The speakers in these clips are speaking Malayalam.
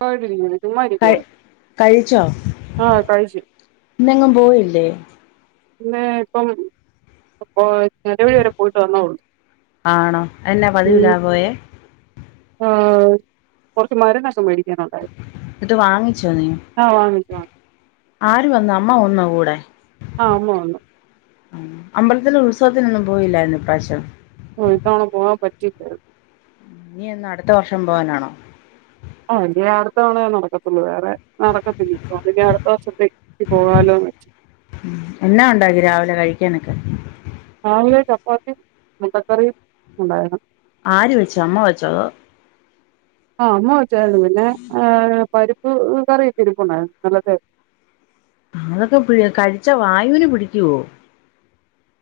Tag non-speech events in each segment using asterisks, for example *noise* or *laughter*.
സുഖായിട്ടിരിക്കുന്നു ചുമ്മാ കഴി ഇരിക്കുവായിരുന്നു കഴിച്ചോ ആഹ് കഴിച്ചു ഇന്നെങ്ങും പോയില്ലേ പിന്നേ ഇപ്പം ഇപ്പോ *unintelligible* വരെ പോയിട്ട് വന്നേള്ളു ആണോ എന്നാ ഉം പതിവില്ലാ പോയേ ആ കൊറച്ച് മര്ന്നൊക്കെ മേടിക് ന്ന്ട്ട് വാങ്ങിച്ചോ നീ? ആഹ് വാങ്ങിച്ചു വാങ്ങിച്ചു ആര് വന്ന് അമ്മ വന്നോ കൂടെ ആ അമ്മ വന്നു മ്മ് അമ്പലത്തിലെ ഉത്സവത്തിനൊന്നും പോയില്ലാന്നോ ഇപ്രാശ്യം? ഓഹ് ഇത്തവണ *unintelligible* ഇനി എന്ന് അട്ത്ത വർഷം പോവാനാണോ? ആ ഇനി അട്ത്തവണയേ നടക്കത്തുള്ളു ആ *unintelligible* നടക്കത്തില്ലല്ലോ അല്ലെങ്കി അടുത്ത വർഷത്തേക്ക് പോകാലോന്നച്ചു കനക്കെ രാവിലെ ചപ്പാത്തീം മുട്ടക്കറിയും ഉണ്ടാരുന്നു ആര് വെച്ചു. അമ്മ വെച്ചോ അതോ ആഹ് അമ്മ വെച്ചു *unintelligible* പിന്നെ *unintelligible* പരിപ്പ് കറിയൊക്കെ ഇരിപ്പുണ്ടായിരുന്നു. ഇന്നലത്തെ അതൊക്കെ പിഴി കഴിച്ചാ വായൂന് പിടിക്കുവോ?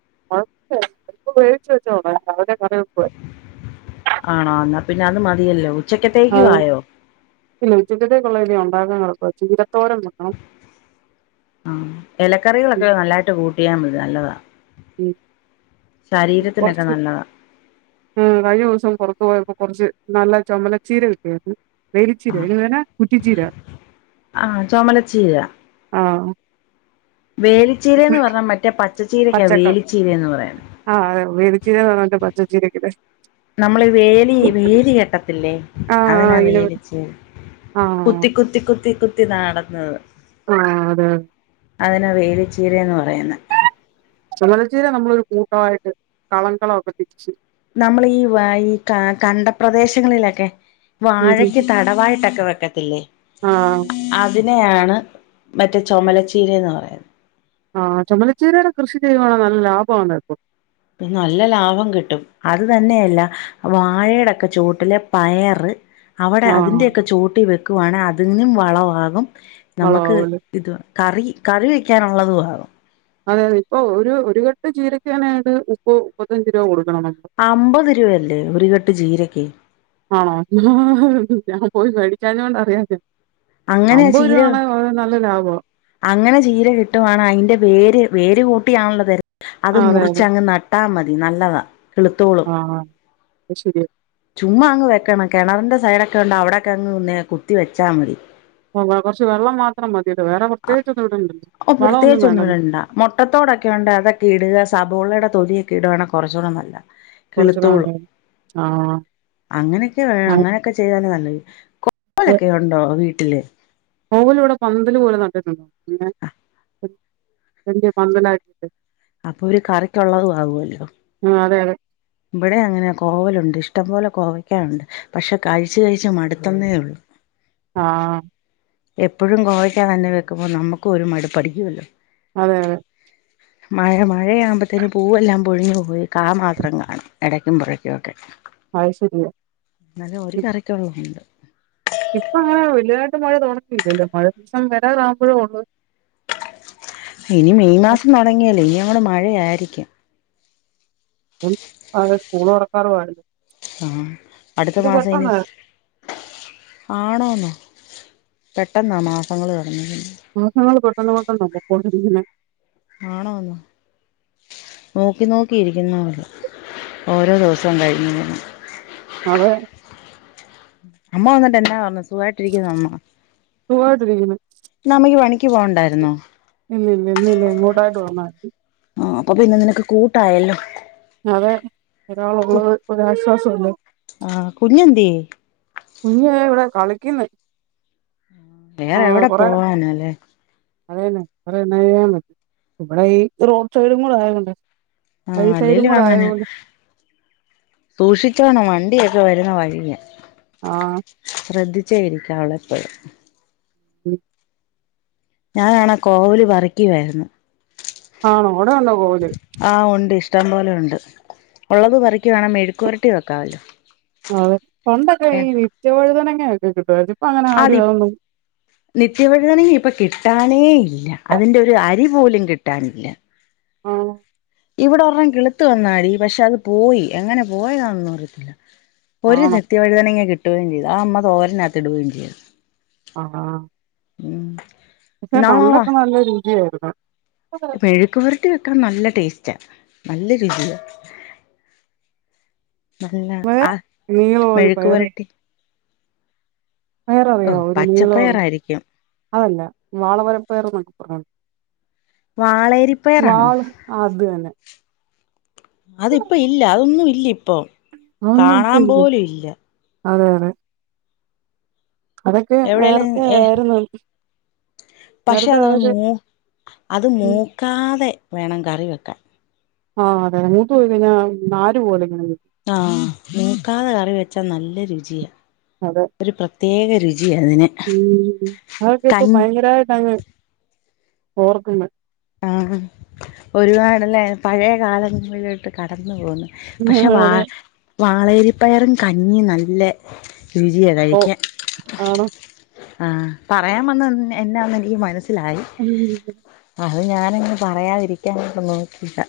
*inaudible* ആണോ എന്നാ പിന്നെ അത് മതിയല്ലോ? ആ ഉച്ചക്കത്തേക്കും ആയോ പിന്നെ ഉച്ചക്കത്തേക്കൊള്ളതല്ലേ ഞാ വിഭവങ്ങളൊക്കെ വെച്ച് ചീരത്തോരൻ വെക്കണം ആഹ് ഉം, എലക്കറികളൊക്കെ നല്ലായിട്ട് കൂട്ടിയാ മൈ നല്ലതാ ഉം ശരീരത്തിനൊക്കെ കൊറച്ച്. നല്ലതാ ഉം കഴിഞ്ഞ ദിവസം പൊറത്ത് പോയപ്പോ കൊറച്ച് നല്ല ചൊമലച്ചീര കിട്ടിയാര്ന്നു വേലിച്ചീരയൊ *unintelligible* കുറ്റിച്ചീര. ആ ആഹ് വേലിച്ചീരേന്ന് പറഞ്ഞ മറ്റേ പ പച്ചക്കള ആഹ് അ വേലിച്ചീര പറഞ്ഞിട്ട് പ ച്ചച്ചീരക്ക് പശ് നമ്മള് വേലീ വേലി കെട്ടത്തില്ലേ? ആ ആ അതിനാ ഇങ്ങനെ വേലിച്ചീര. ആ കുത്തി കുത്തി കുത്തി കുത് ത്തി നട്ന്നത് ആഹ് അതെ അതിനാ വേലിച്ചീരേന്ന് പറയ്ന്നേ ചെമലച്ചീര നമ്മളൊരു കൂട്ടവായിട്ട് കളംകളം ഒക്കെ തിരിച്ച് നമ്മള് ഈ വൈ ക കണ്ട പ്രദേശങ്ങളിലക്കെ ഉം ഉം വാഴക്ക് ഉം. തടവായിട്ടൊക്കെ വെക്കത്തില്ലേ? ആ അത് ന്നെയാണ് മറ്റേ ചൊമലച്ചീരെ എന്ന് പറയ്ണത്. ആഹ് ചൊമലച്ചീരേടെ കൃഷി ചെയ്യുവാണെ നല്ല ലാഭമാണിപ്പോ പി നല്ല ലാഭം കിട്ടും. അത് തന്നെയല്ല വാഴെടെക്കെ ചോട്ടില് പയറ് അവിടെ ആ അതിന്റെയൊക്കെ ചോട്ടി വെക് ക്കുവാണെ അതിനും വളമാകും നമ്മക്ക് വളമാവുമല്ലോ ഇത് കറി, കറി വെയ്ക്കാനുള്ളതും ആവും. അതെ, അതെ ഇപ്പൊ ഒരു ഒരു കെട്ട് ചീരയ്ക്ക് തന്നെയങ്ങട്ട് മുപ്പ മുപ്പത്തഞ്ച് രൂപ കൊടുക്ക അമ്പത് രൂപയല്ലേ ഒരു കെട്ട് ചീരക്ക്. ആണോ ഞാൻ പോയി മേടിക്കാഞ്ഞോണ്ട് അറിയാത്തെ അങ്ങനെ അമ്പത് ചീര രൂപ ആണെ ഒരു നല്ല ലാഭവാ അങ്ങനെ ചീര കിട്ടുവാണെ അയ്ന്റെ വേര് വേര് കൂട്ടിയാണല്ലോ വര് അത് ആ അതെ മുറിച്ച് അതെ അങ്ങ് നട്ടാ മതി തി, നല്ലതാ കിള്ത്തോളും. ആ ആ അത് ശെരിയ ചുമ്മ അങ്ങ് വെക്കണം, കെണറിന്റെ സൈഡ് ഒക്കെ ഉണ്ടെ അവിടെക്കെ അങ്ങ് നെ കുത്തി വെച്ചാ മതി. ആ കൊറച്ച് വെള്ളം മാത്രം മതിയല്ലോ വേറെ *inaudible* ആഹ് പ്രത്യേകിച്ചൊന്നും ഇടണ്ടല്ലോ. ഒ വളവൊന്നും പ്രത്യേകിച്ച് ഒന്നും വേണ്ടല്ലോ വേണ്ട മൊട്ടത്തോടൊക്കെ ഉണ്ടെ അതൊക്കെ ഇടുക സവോളയുടെ തൊടിയൊക്കെ ഇടുവാണേ കൊറച്ചൂടെ നല്ല കൊറച്ചൂടെ നല്ലതാ, ആഹ് അങ്ങനെക്കെ വേ അങ്ങനെക്കെ ചെയ്ത ന്നേ നല്ലത്. കൊ *unintelligible* ഒണ്ടോ വീ ട്ട്ല് കോവല് ഇവിടെ പന്തല് പോലെ നട്ടിട്ടുണ്ട്. പിന്നെ ഏഹ് വലിയ പന്തലായ് അപ്പൊ ഒരു കറിക്കൊള്ളതും ആകുവല്ലോ ആ അതെ അതെ ഇവിടെ അങ്ങന കോവലുണ്ട്. ഇഷ്ടംപോലെ കോവയ്ക്കായുണ്ട്. പക്ഷെ കഴിച്ച് കഴിച്ച് മടുത്തന്നേ ഉള്ളു ആ എപ്പോഴും കോവയ്ക്കാ തന്നെ വെക്കുമ്പോ നമുക്കും ഒരു മടുപ്പടിക്കുവല്ലോ അതെ അതെ മഴ മഴയാകുമ്പത്തേന് പൂവെല്ലാം പൊഴിഞ്ഞു പോയി. കാ മാത്രം കാണും എടയ്ക്കും തുറയ്ക്കുമൊക്കെ അത് ശരിയാ. *inaudible* ന്നാലും ഒരു ഇ കറിക്കൊള്ളതൊണ്ട്. ഇപ്പ അങ്ങനെ വലുതായിട്ട് മഴ തൊടങ്ങിട്ടില്ലല്ലോ, മഴ ദിവസം വരാറാകുമ്പോഴേ ഉള്ള്. ഇനി മെയ് മാസം തൊടങ്ങിയല്ലോ ഇനിയ് ങ്ങട് മഴയാരിക്കും *unintelligible* അതെ സ്കൂള് തൊറക്കാറും ആയി ആഹ് അടുത്ത മാസം ഇനി പെട്ടെന്നാ മാസങ്ങള് *unintelligible* *unintelligible* നോക്കിക്കൊണ്ട് ഇരിക്കുന്നെ ആണോന്നോ നോക്കി നോക്കി ഇരിക്കുന്നപോലാ ഓരോ ദിവസം കഴിയുന്നെ അതെ അമ്മ വന്നിട്ട് എന്നാ പറഞ്ഞ് സുഖായിട്ടിരിക്കുന്നോ അമ്മ. സുഖമായിട്ടിരിക്കുന്നു ഇന്നമ്മക്ക് പണിക്ക് പോണ്ടാ യിര്ന്നോ ഇല്ല ഇല്ല ഇന്നില്ല ഇങ്ങോട്ടായിട്ട് വന്നായിരുന്നു ആ അപ്പം പിന്നെ നിനക്ക് കൂട്ടായല്ലോ അതെ ഒരാളുള്ളത് ഒരാശ്വാസവല്ലേ ന്ത്ര്യേ കുഞ്ഞേ ഇവിടെ കളിക്കുന്ന് വേറെ എവിടെ പോവാനാല്ലേ അതെന്നെ വേറെന്നാ ചെയ്യാൻ പറ്റും ഇവിടെ ഈ റോഡ് സൈഡും കൂടെ ആയോണ്ടേ ആഹ് അല്ലേലും അങ്ങനെ സൂഷി ച്ചോണ് വണ്ടിയൊക്കെ വരുന്ന വഴിയാ ആഹ് ശ്രദ്ധിച്ചേ ഇരിക്കാവൊള്ളെപ്പളും ഉം ഞാനാണാ കോവല് പറിക്കുവായിരുന്നു ആണോ അവിടെ ഉണ്ടോ കോവല് ആഹ് ഉണ്ട് ഇഷ്ടം പോലെ ഉണ്ട്. ഉള്ളത് പെറുക്കി വേണം മെഴുക്കുപൊരട്ടി വെക്കാവല്ലോ അതെ പണ്ടൊക്കെ ഈ നിത്യവഴുതനങ്ങ *unintelligible* ട്ടാലും ആടി നിത്യവയ്തന ഇപ്പ ക്കിട്ട ട്ടാനേ ഇല്ല. അതിന്റെ ഒരു അരി പോലും കിട്ടാനില്ല. ആഹ് ഇവിടെ ഒരെണ്ണം കിളുത്തു വന്നാ ടീ പക്ഷെ അത് പോയി എങ്ങനെ പോയതാണൊന്നും അറിയത്തില്ല. ഇപ്പെര് ആണോ നിത്യ വഴുതനെങ്ങ കി ട്ടുകയും ചെയ്തു. അത് അമ്മ തോരനകത്തിടുകയും ചെയ്തു. അഹാ ഊം പക്ഷെ പണ്ടൊക്കെ നല്ല രുചിയായിരുന്നു ആ മെഴ്ക്ക്വെരട്ടി വെക്കു ക്കാൻ നല്ല ടേസ്റ്റാ. നല്ല രുചിയാ. നല്ല ആ നീളം ഒരു മെഴുക്ക് പുരട്ടി ഓ അറിയവോ ഒരു നീളോ പച്ചപ്പയറായിരിക്കും അതല്ല വാളവര പയറെന്നൊക്കെ പറഞ്ഞോണ്ട് വാളേരിപ്പയറാണോ വാള് അത് തന്നെ അതിപ്പോ ഇല്ല അതൊന്നും ഇല്ല ഇപ്പൊ. അതൊന്നും ഇപ്പ കാണാം പോലും ഇല്ല. അതെ അതെ അതൊക്കെ എവിടെലും നേരത്തെ ഏ ആരുന്നു പക്ഷെ അതാണ് മൂ അത് ഉം മൂക്കാതെ വേണം കറി വെക്കാൻ. ആഹ് അതെ മൂത്ത് പോയി കഴിഞ്ഞാ നാര് പോലിങ്ങനെ നിക് ആഹ് മൂക്കാതെ കറി വെച്ചാ നല്ല രുചിയാ. അതെ ഒരു പ്രത്യേക രുചിയാ അതിന് ഉം അതൊക്കെ ഇപ്പൊ കൺ ഭയങ്കരായിട്ട് അങ്ങ് ഓർക്ക്ന്ന്. ആഹ് ഒരുപാട് ല്ലേ പഴയ കാലങ്ങളിലോട്ട് കടന്നു പോന്ന്. പക്ഷേ വാ അതെ വാളയരിപ്പയറും കഞ്ഞിയും നല്ലെ രുചിയാ ഓ കഴിക്കാൻ. ആണോ ആഹ് പറയാം വന്ന എന്നാന് എനിക്ക് മനസി *unintelligible* അത് ഞാനങ്ങ് പറയാതിരിക്കാനായിട്ട് നോക്കിതാ.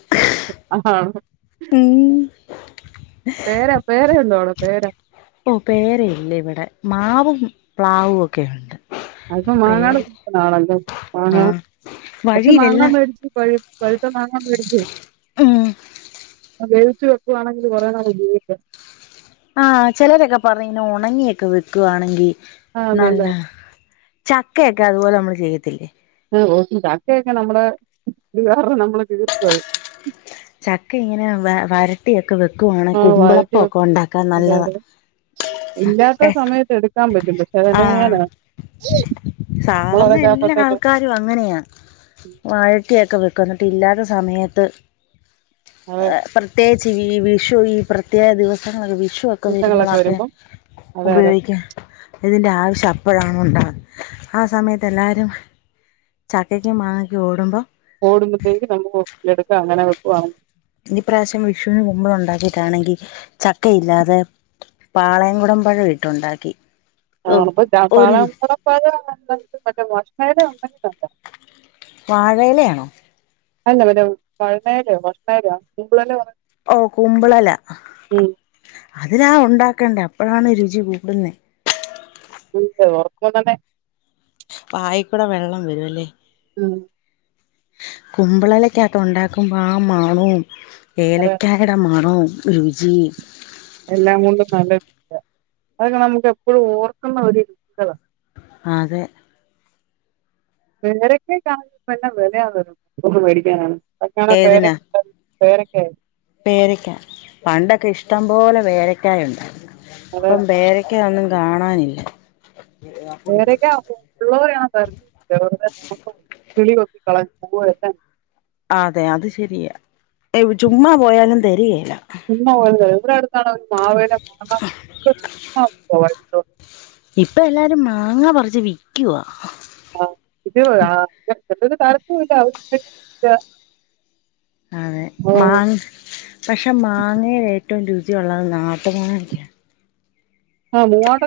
ആണോ? പേര പേര ഉണ്ടോ അവിടെ? പേര ഓ പേരയില്ല ഇവിടെ. മാവും പ്ലാവുവൊക്കെ ഉണ്ട്. അതിപ്പ പേര മാങ്ങാടെ സീസൺ ആണല്ലോ. മാങ്ങ ആഹ് കൊറച്ച് മാങ്ങാ വഴിയിലെല്ലാം മേടിച്ച് പഴു പഴുത്ത മാങ്ങ മേടിച്ച് ഉം വേവിച്ച് വെക്കുവാണെങ്കിൽ കൊറേ നാൾ ഉപയോഗിക്കാം. ആ ചെലരൊക്കെ പറഞ്ഞ് ഇങ്ങനെ ഒണങ്ങിയൊക്കെ വെക്കുവാണെങ്കി ആഹ് നല്ല നല്ലയാ. ചക്കയൊക്കെ അതുപോലെ നമ്മൾ ചെയ്യത്തില്ലേ? ഓ ചക്കയൊക്കെ നമ്മള് *unintelligible* നമ്മള് തീർക്കുവത്. ചക്ക ഇങ്ങനെ വ വരട്ടിയൊക്കെ വെ ക്കുവാണെ ആഹ് വഴറ്റി കുമ്പളപ്പം ഒക്കെ വെക്കും ഒണ്ടാക്കാൻ അതെ നല്ലതാ അതെ ഇല്ലാത്ത ഏഹ് സമയത്ത് എടുക്കാൻ പറ്റും പക്ഷെ ആഹ് എന്തൊയെന്ന സാധാരണ എല്ലാ ആൾക്കാരും *unintelligible* ക്കു ന്നിട്ടില്ലാത്ത സമയത്ത് അതെ പ്രത്യേകി ച്ച് വീ വിഷു ഈ പ്രത്യേക ദിവസങ്ങളൊക്കെ വി ഷുവക്ക നിമിഷങ്ങളൊക്കെ വരുമ്പളാക്കെ വരുമ്പം അതെ അതെ ഉപയോഗിക്കാം ഇതിന്റെ ആവിശ്യം അ അപ്പൊഴാണ് ഒണ്ടാ ആ സമയത്ത് എല്ലാരും ചക്കയ്ക്കും മാങ്ങക്കും ഓടുമ്പം ഓടുമ്പോഴത്തേക്ക് നമുക്ക് എടുക്കാം അങ്ങന വെക്കുവാണെ ഇന്നി പ്രാവ്ശ്യം വിഷുവിന് കുമ്പിൾ ഒണ്ടാക്കിട്ടാണെങ്കി ചക്കയില്ലാതെ പാളയംകുടംമ്പഴം ഇട്ടൊണ്ടാക്കി ആണപ്പൊ പാളയ *unintelligible* *inaudible* വാഴയിലയാണോ അല്ല മറ്റേ *unintelligible* ഓ കുമ്പിളെല ഉം അതിലാ ഒണ്ടാക്കെണ്ടെ അ പ്പഴാണ് രുചി കൂടുന്നെ *unintelligible* വായിക്കുട വെള്ളം വരുവല്ലെ ഉം കുമ്പളെലേക്കത്തൊണ്ടാക്കുമ്പ ആ മണോം അതെ ഏലയ്ക്കായ്ട മണോം രുചീം എല്ലാം കൊണ്ടും നല്ല *inaudible* അതൊക്ക നമുക്ക് എപ്പൊഴും ഓർക്കുന്ന ഒര് *inaudible* അതെ *inaudible* ഇപ്പെന്നാ വെലയാന്നറിയോ പെറത്ത്ന്ന് ഏതിനാ വേടിക്കാനാന്നെ *unintelligible* പേരക്കെ പേരക്ക പണ്ടൊക്കെ ഇഷ്ടം പോല പേരക്കായ ഒണ്ടാര്ന്ന് പ്പം പേരയ് ക്കെ ഒന്നും കാണാനില്ല പേരയ്ക്ക *inaudible* കിളി കൊത്തികളഞ്ഞ് പൂവും എല്ലാം *unintelligible* അതെ അത് ശെരിയാ ഏവ് ചുമ്മാ പോയാലും തെര്കേലാ പിന്ന ഒള്ളത് ഇവട അടുത്താണ്ടാ ഒര് മാവേല *unintelligible* ഇപ്പ എല്ലാരും മാങ്ങ പറിച്ച് വിക്കുവാ ആഹ് ഇത് ആ *unintelligible* തണുപ്പുല്ല *unintelligible* അതെ മാങ്ങ് പക്ഷെ മാങ്ങ ഏറ്റവും രുചിയുള്ളള്ളത് നാട്ട് മാങ്ങയ ആഹ് മൂവാണ്ട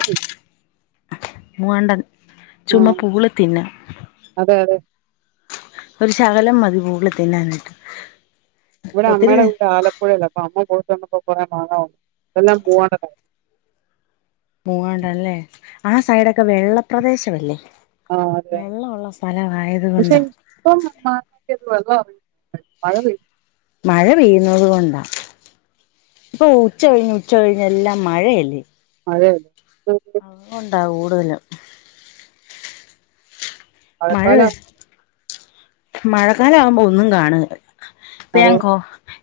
മൂവാണ്ടൻ ആ ചുമ പൂള് തിന്ന അതെ ഒരു ശകലം മതി പൂള് തിന്നാൻ ഒരെമ്മയുടെ വീട് ആലപ്പുഴല്ല അപ്പൊ അമ്മ പോയിട്ടു വന്നപ്പം *unintelligible* മാണോ ഇതെല്ലാം *unintelligible* മൂവാണ്ടനല്ലേ ആ സൈഡൊക്കെ വെള്ളപ്രദേശമല്ലേ? ആ അതെ വെള്ളമുള്ള സ്ഥലമായത് പക്ഷെ കൊണ്ടാ ഇപ്പം മാ *unintelligible* മഴ പെയ് മഴ പെയ്യുന്നതുകൊണ്ടാ ഇപ്പൊ ഉച്ച കഴിഞ്ഞ് ഉച്ച കഴിഞ്ഞ് എല്ലാം മഴയല്ലേ അതെ അ ഉണ്ടാവൂ.. *unintelligible* മഴ മഴക്കാലം മഴക്കാല ആവുമ്പോ ഒന്നും കാണുകില്ല. അതെ പാങ്കോ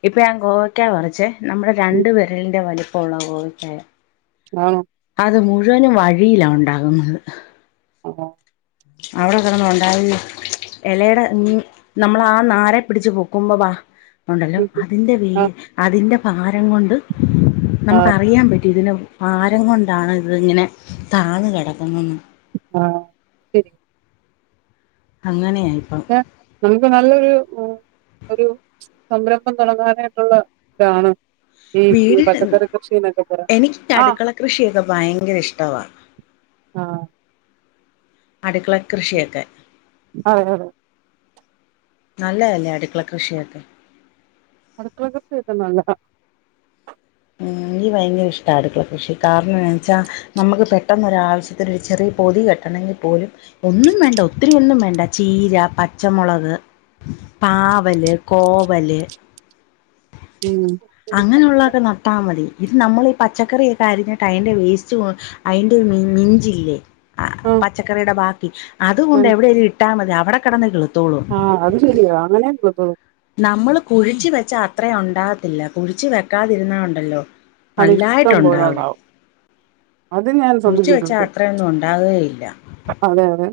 ഇപ്പം ഞാൻ ഗോവയ്ക്കാ പറിച്ചേ നമ്മുടെ ഉം, രണ്ട് വിരലിന്റെ വലി *unintelligible* ആഹ് അത് മുഴുവനും വഴിയിലാ ഉണ്ടാകുന്നത്. *unintelligible* അവിടെ കെടന്നുണ്ടാകുന്ന ഇലയുടെ ഉം നമ്മള ആ നാരെ പിടിച്ചു പൊക്കുമ്പോ ബാ ഉണ്ടല്ലോ ഉം, ഉം, അതിന്റെ വേ ആ അതിന്റെ പാരം കൊണ്ട് ആ നമുക്ക് അറിയാൻ പറ്റി ഇതിന് ഭാരം കൊണ്ടാണ് ഇത് ഇങ്ങനെ താന്ന് കിടക്കുന്നന്ന് ആഹ് ശരി. അങ്ങനെയ *unintelligible* നമുക്ക് നല്ലൊരു ഉ ഒരു സംരംഭം തുടങ്ങാനായിട്ടുള്ള ഇതാണ്. ഈ വീട് ഹിം പച്ചക്കറി കൃഷി എന്നൊക്കെ പറയുന്നത് എനിക്ക്‌ ആഹ് കടുക്കള കൃഷിയൊക്കെ ഭയങ്കര ഇഷ്ടവാ ആഹ് അടുക്കള കൃഷിയൊക്കെ. അതെ അതെ നല്ലതല്ലേ അടുക്കള കൃഷിയൊക്കെ അടുക്കള കൃഷി ഒക്കെ നല്ലതാ എനിക്ക് ഭയങ്കര ഇഷ്ടാ അടുക്കള കൃഷി കാരണം എന്താന്ന് വെച്ചാ നമുക്ക് പെട്ടെന്നൊരാവശ്യത്തിന് ചെറിയ പൊതി കെട്ടണങ്കിൽ പോലും ഒന്നും വേണ്ട ഒത്തിരിയൊന്നും വേണ്ട ചീര പച്ചമുളക് പാവല് കോവല് ഉം അങ്ങനെയുള്ളതൊക്കെ നട്ടാ മതി ഇത് നമ്മൾ ഈ പച്ചക്കറിയൊക്കെ അരിഞ്ഞിട്ട് അയിന്റെ വേസ്റ്റ് കൊ അയിന്റെ മി മിഞ്ചില്ലേ ആ ആഹ് പച്ചക്കറിയുടെ ബാക്കി അതുകൊണ്ട് എവിടേലും ഇട്ടാ മതി അവിടെ കടന്നഴുകും ആ അത് ശരിയാ അങ്ങനേം *unintelligible* നമ്മള് കുഴിച്ച് വെച്ച അത്രയും ഒണ്ടാകത്തില്ല കുഴിച്ചു വെക്കാതിരുന്നഒണ്ടല്ലോ അത് ഇഷ്ട്ടം പോലെ ഉണ്ടാവും അത് ഞാൻ കുഴിച്ച് വെച്ചാ ശ്രദ്ധിച്ചിട്ടുണ്ട് അത്രയൊന്നും അതെ അതെ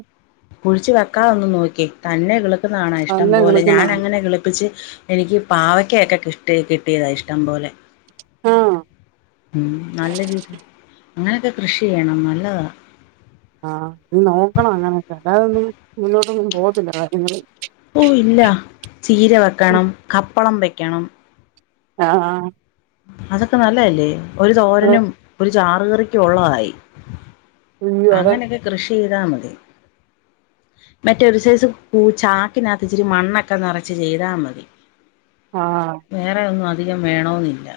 കുഴിച്ചു വെക്കാതൊന് നോക്യെ തന്നെ കിളിക്കന കാണാം ഇഷ്ടം നല്ല പോലെ ഞാൻ കിളുക്കുന്നതാണ് അങ്ങനെ കിളിപ്പിച്ച് എനിക്ക് പാവക്ക ഒകെ കി ട്ടി കിട്ടിയതാ ഇഷ്ടം പോലെ ആഹ് ഉം നല്ല രീതി അങ്ങനക്കെ കൃഷി ചെയ്യണം നല്ലതാ ആഹ് ഇനി നോക്കണം അങ്ങനെക്കെ അല്ലാതൊന്നും മുന്നോട്ടൊന്നും പോത്തില്ല കാര്യങ്ങള് ഓ ഇല്ല ചീര വെക്കണം കപ്പളം വെ ക്കണം ആഹ അതൊക്കെ നല്ലല്ലേ ഒരു അതെ തോരനും ഒരു ചാറുകറിക്ക് ഉള്ളതായി അയ്യോ അതെ അങ്ങനെയൊക്കെ കൃഷി ചെയ്താ മതി മറ്റൊരു സൈസ് കൂ ചാക്കിനത്ത് ഇച്ചിരി മണ്ണൊക്കെ നിറച്ച് ചെയ്താ മതി ആഹ് വേറെ ഒന്നും അധികം വേണോന്നില്ല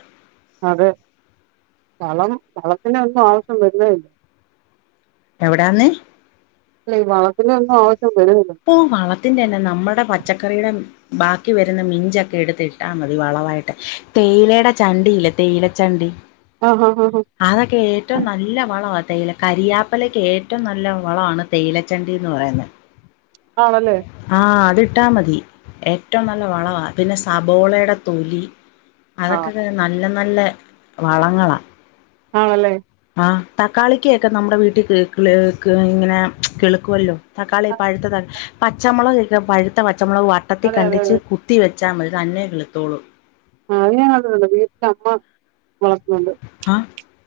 അതെ വളം വളത്തിൻ്റെ ഒന്നും ആവശ്യം വരുന്നെഇല്ല എവിടാന്ന്? ലേ വളത്തിന്റെ ഒന്നും ആവ ഈ വളത്തിന്റെയല്ല നമ്മുടെ പച്ചക്കറിയുടെ ബാക്കി വരുന്ന മിഞ്ചൊക്കെ എടുത്ത് ഇട്ടാ മതി വളവായിട്ട്. തേയിലയുടെ ചണ്ടി ഇല്ലേ? തേയിലച്ചണ്ടി. ആഹ് ആഹ് ആഹ് അതൊക്കെ ഏറ്റവും നല്ല വളവാ. തേയില കരിയാപ്പലക്ക് ഏറ്റവും നല്ല വളമാണ് തേയിലച്ചണ്ടീന്ന് പറയുന്നെ. ആണല്ലേ ആഹ് അത് ട്ടാ മതി. ഏറ്റവും നല്ല വളവാ. പിന്നെ സബോളയുടെ തൊലി. ആഹ് അതൊക്കെകെ നല്ലം നല്ല വളങ്ങളാ. ആണല്ലേ. ആ തക്കാളിക്കയൊക്കെ നമ്മടെ വീട്ടി കിള് ഇങ്ങനെ കിള്ക്കുവല്ലോ. തക്കാളി പഴ്ത്തതാണ്. പച്ചമൊളകൊക്കെ പഴുത്ത പ ച്ച മൊളക് വട്ടത്തി അതെ അതെ കണ്ടിച്ച് കുത്തി വെ വച്ചാ മതി. തന്നെ കിളുത്തോളും. ആ അത് ഞാൻ കണ്ടിട്ടുണ്ട്. വീട്ടിലമ്മ വളർത്തുന്നുണ്ട്. ആ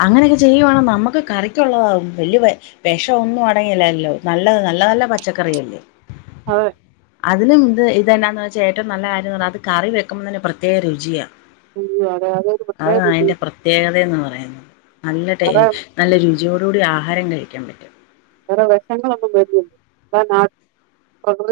അങ്ങനെയൊക്കെ ചെയ്യുവാണേ നമ്മക്ക് കറിക്കുള്ളതാവും. വല്യ വെഷം ഒന്നും അടങ്ങില്ലല്ലോ. നല്ലത് നല്ല നല്ല പച്ചക്കറിയല്ലേ. അതെ അതിനും ത് ഇതെന്നാന്ന് വെച്ചാ ഏറ്റവും നല്ല കാര്യംന്ന് പറഞ്ഞാ അത് കറി വെക്കുമ്പോ തന്നെ പ്രത്യേക രുചിയാ അയ്യോ, അതെ അതൊരു പ്രത്യേക അതാ രുചി അതിന്റെ പ്രത്യേകതയെന്ന് പറയും നല്ല ടേ വേറെ നല്ല രു ചിയോടുകൂടി ആഹാരം കഴിക്കാൻ പറ്റും വെഷങ്ങളൊന്നും *unintelligible* പ്രക്യതി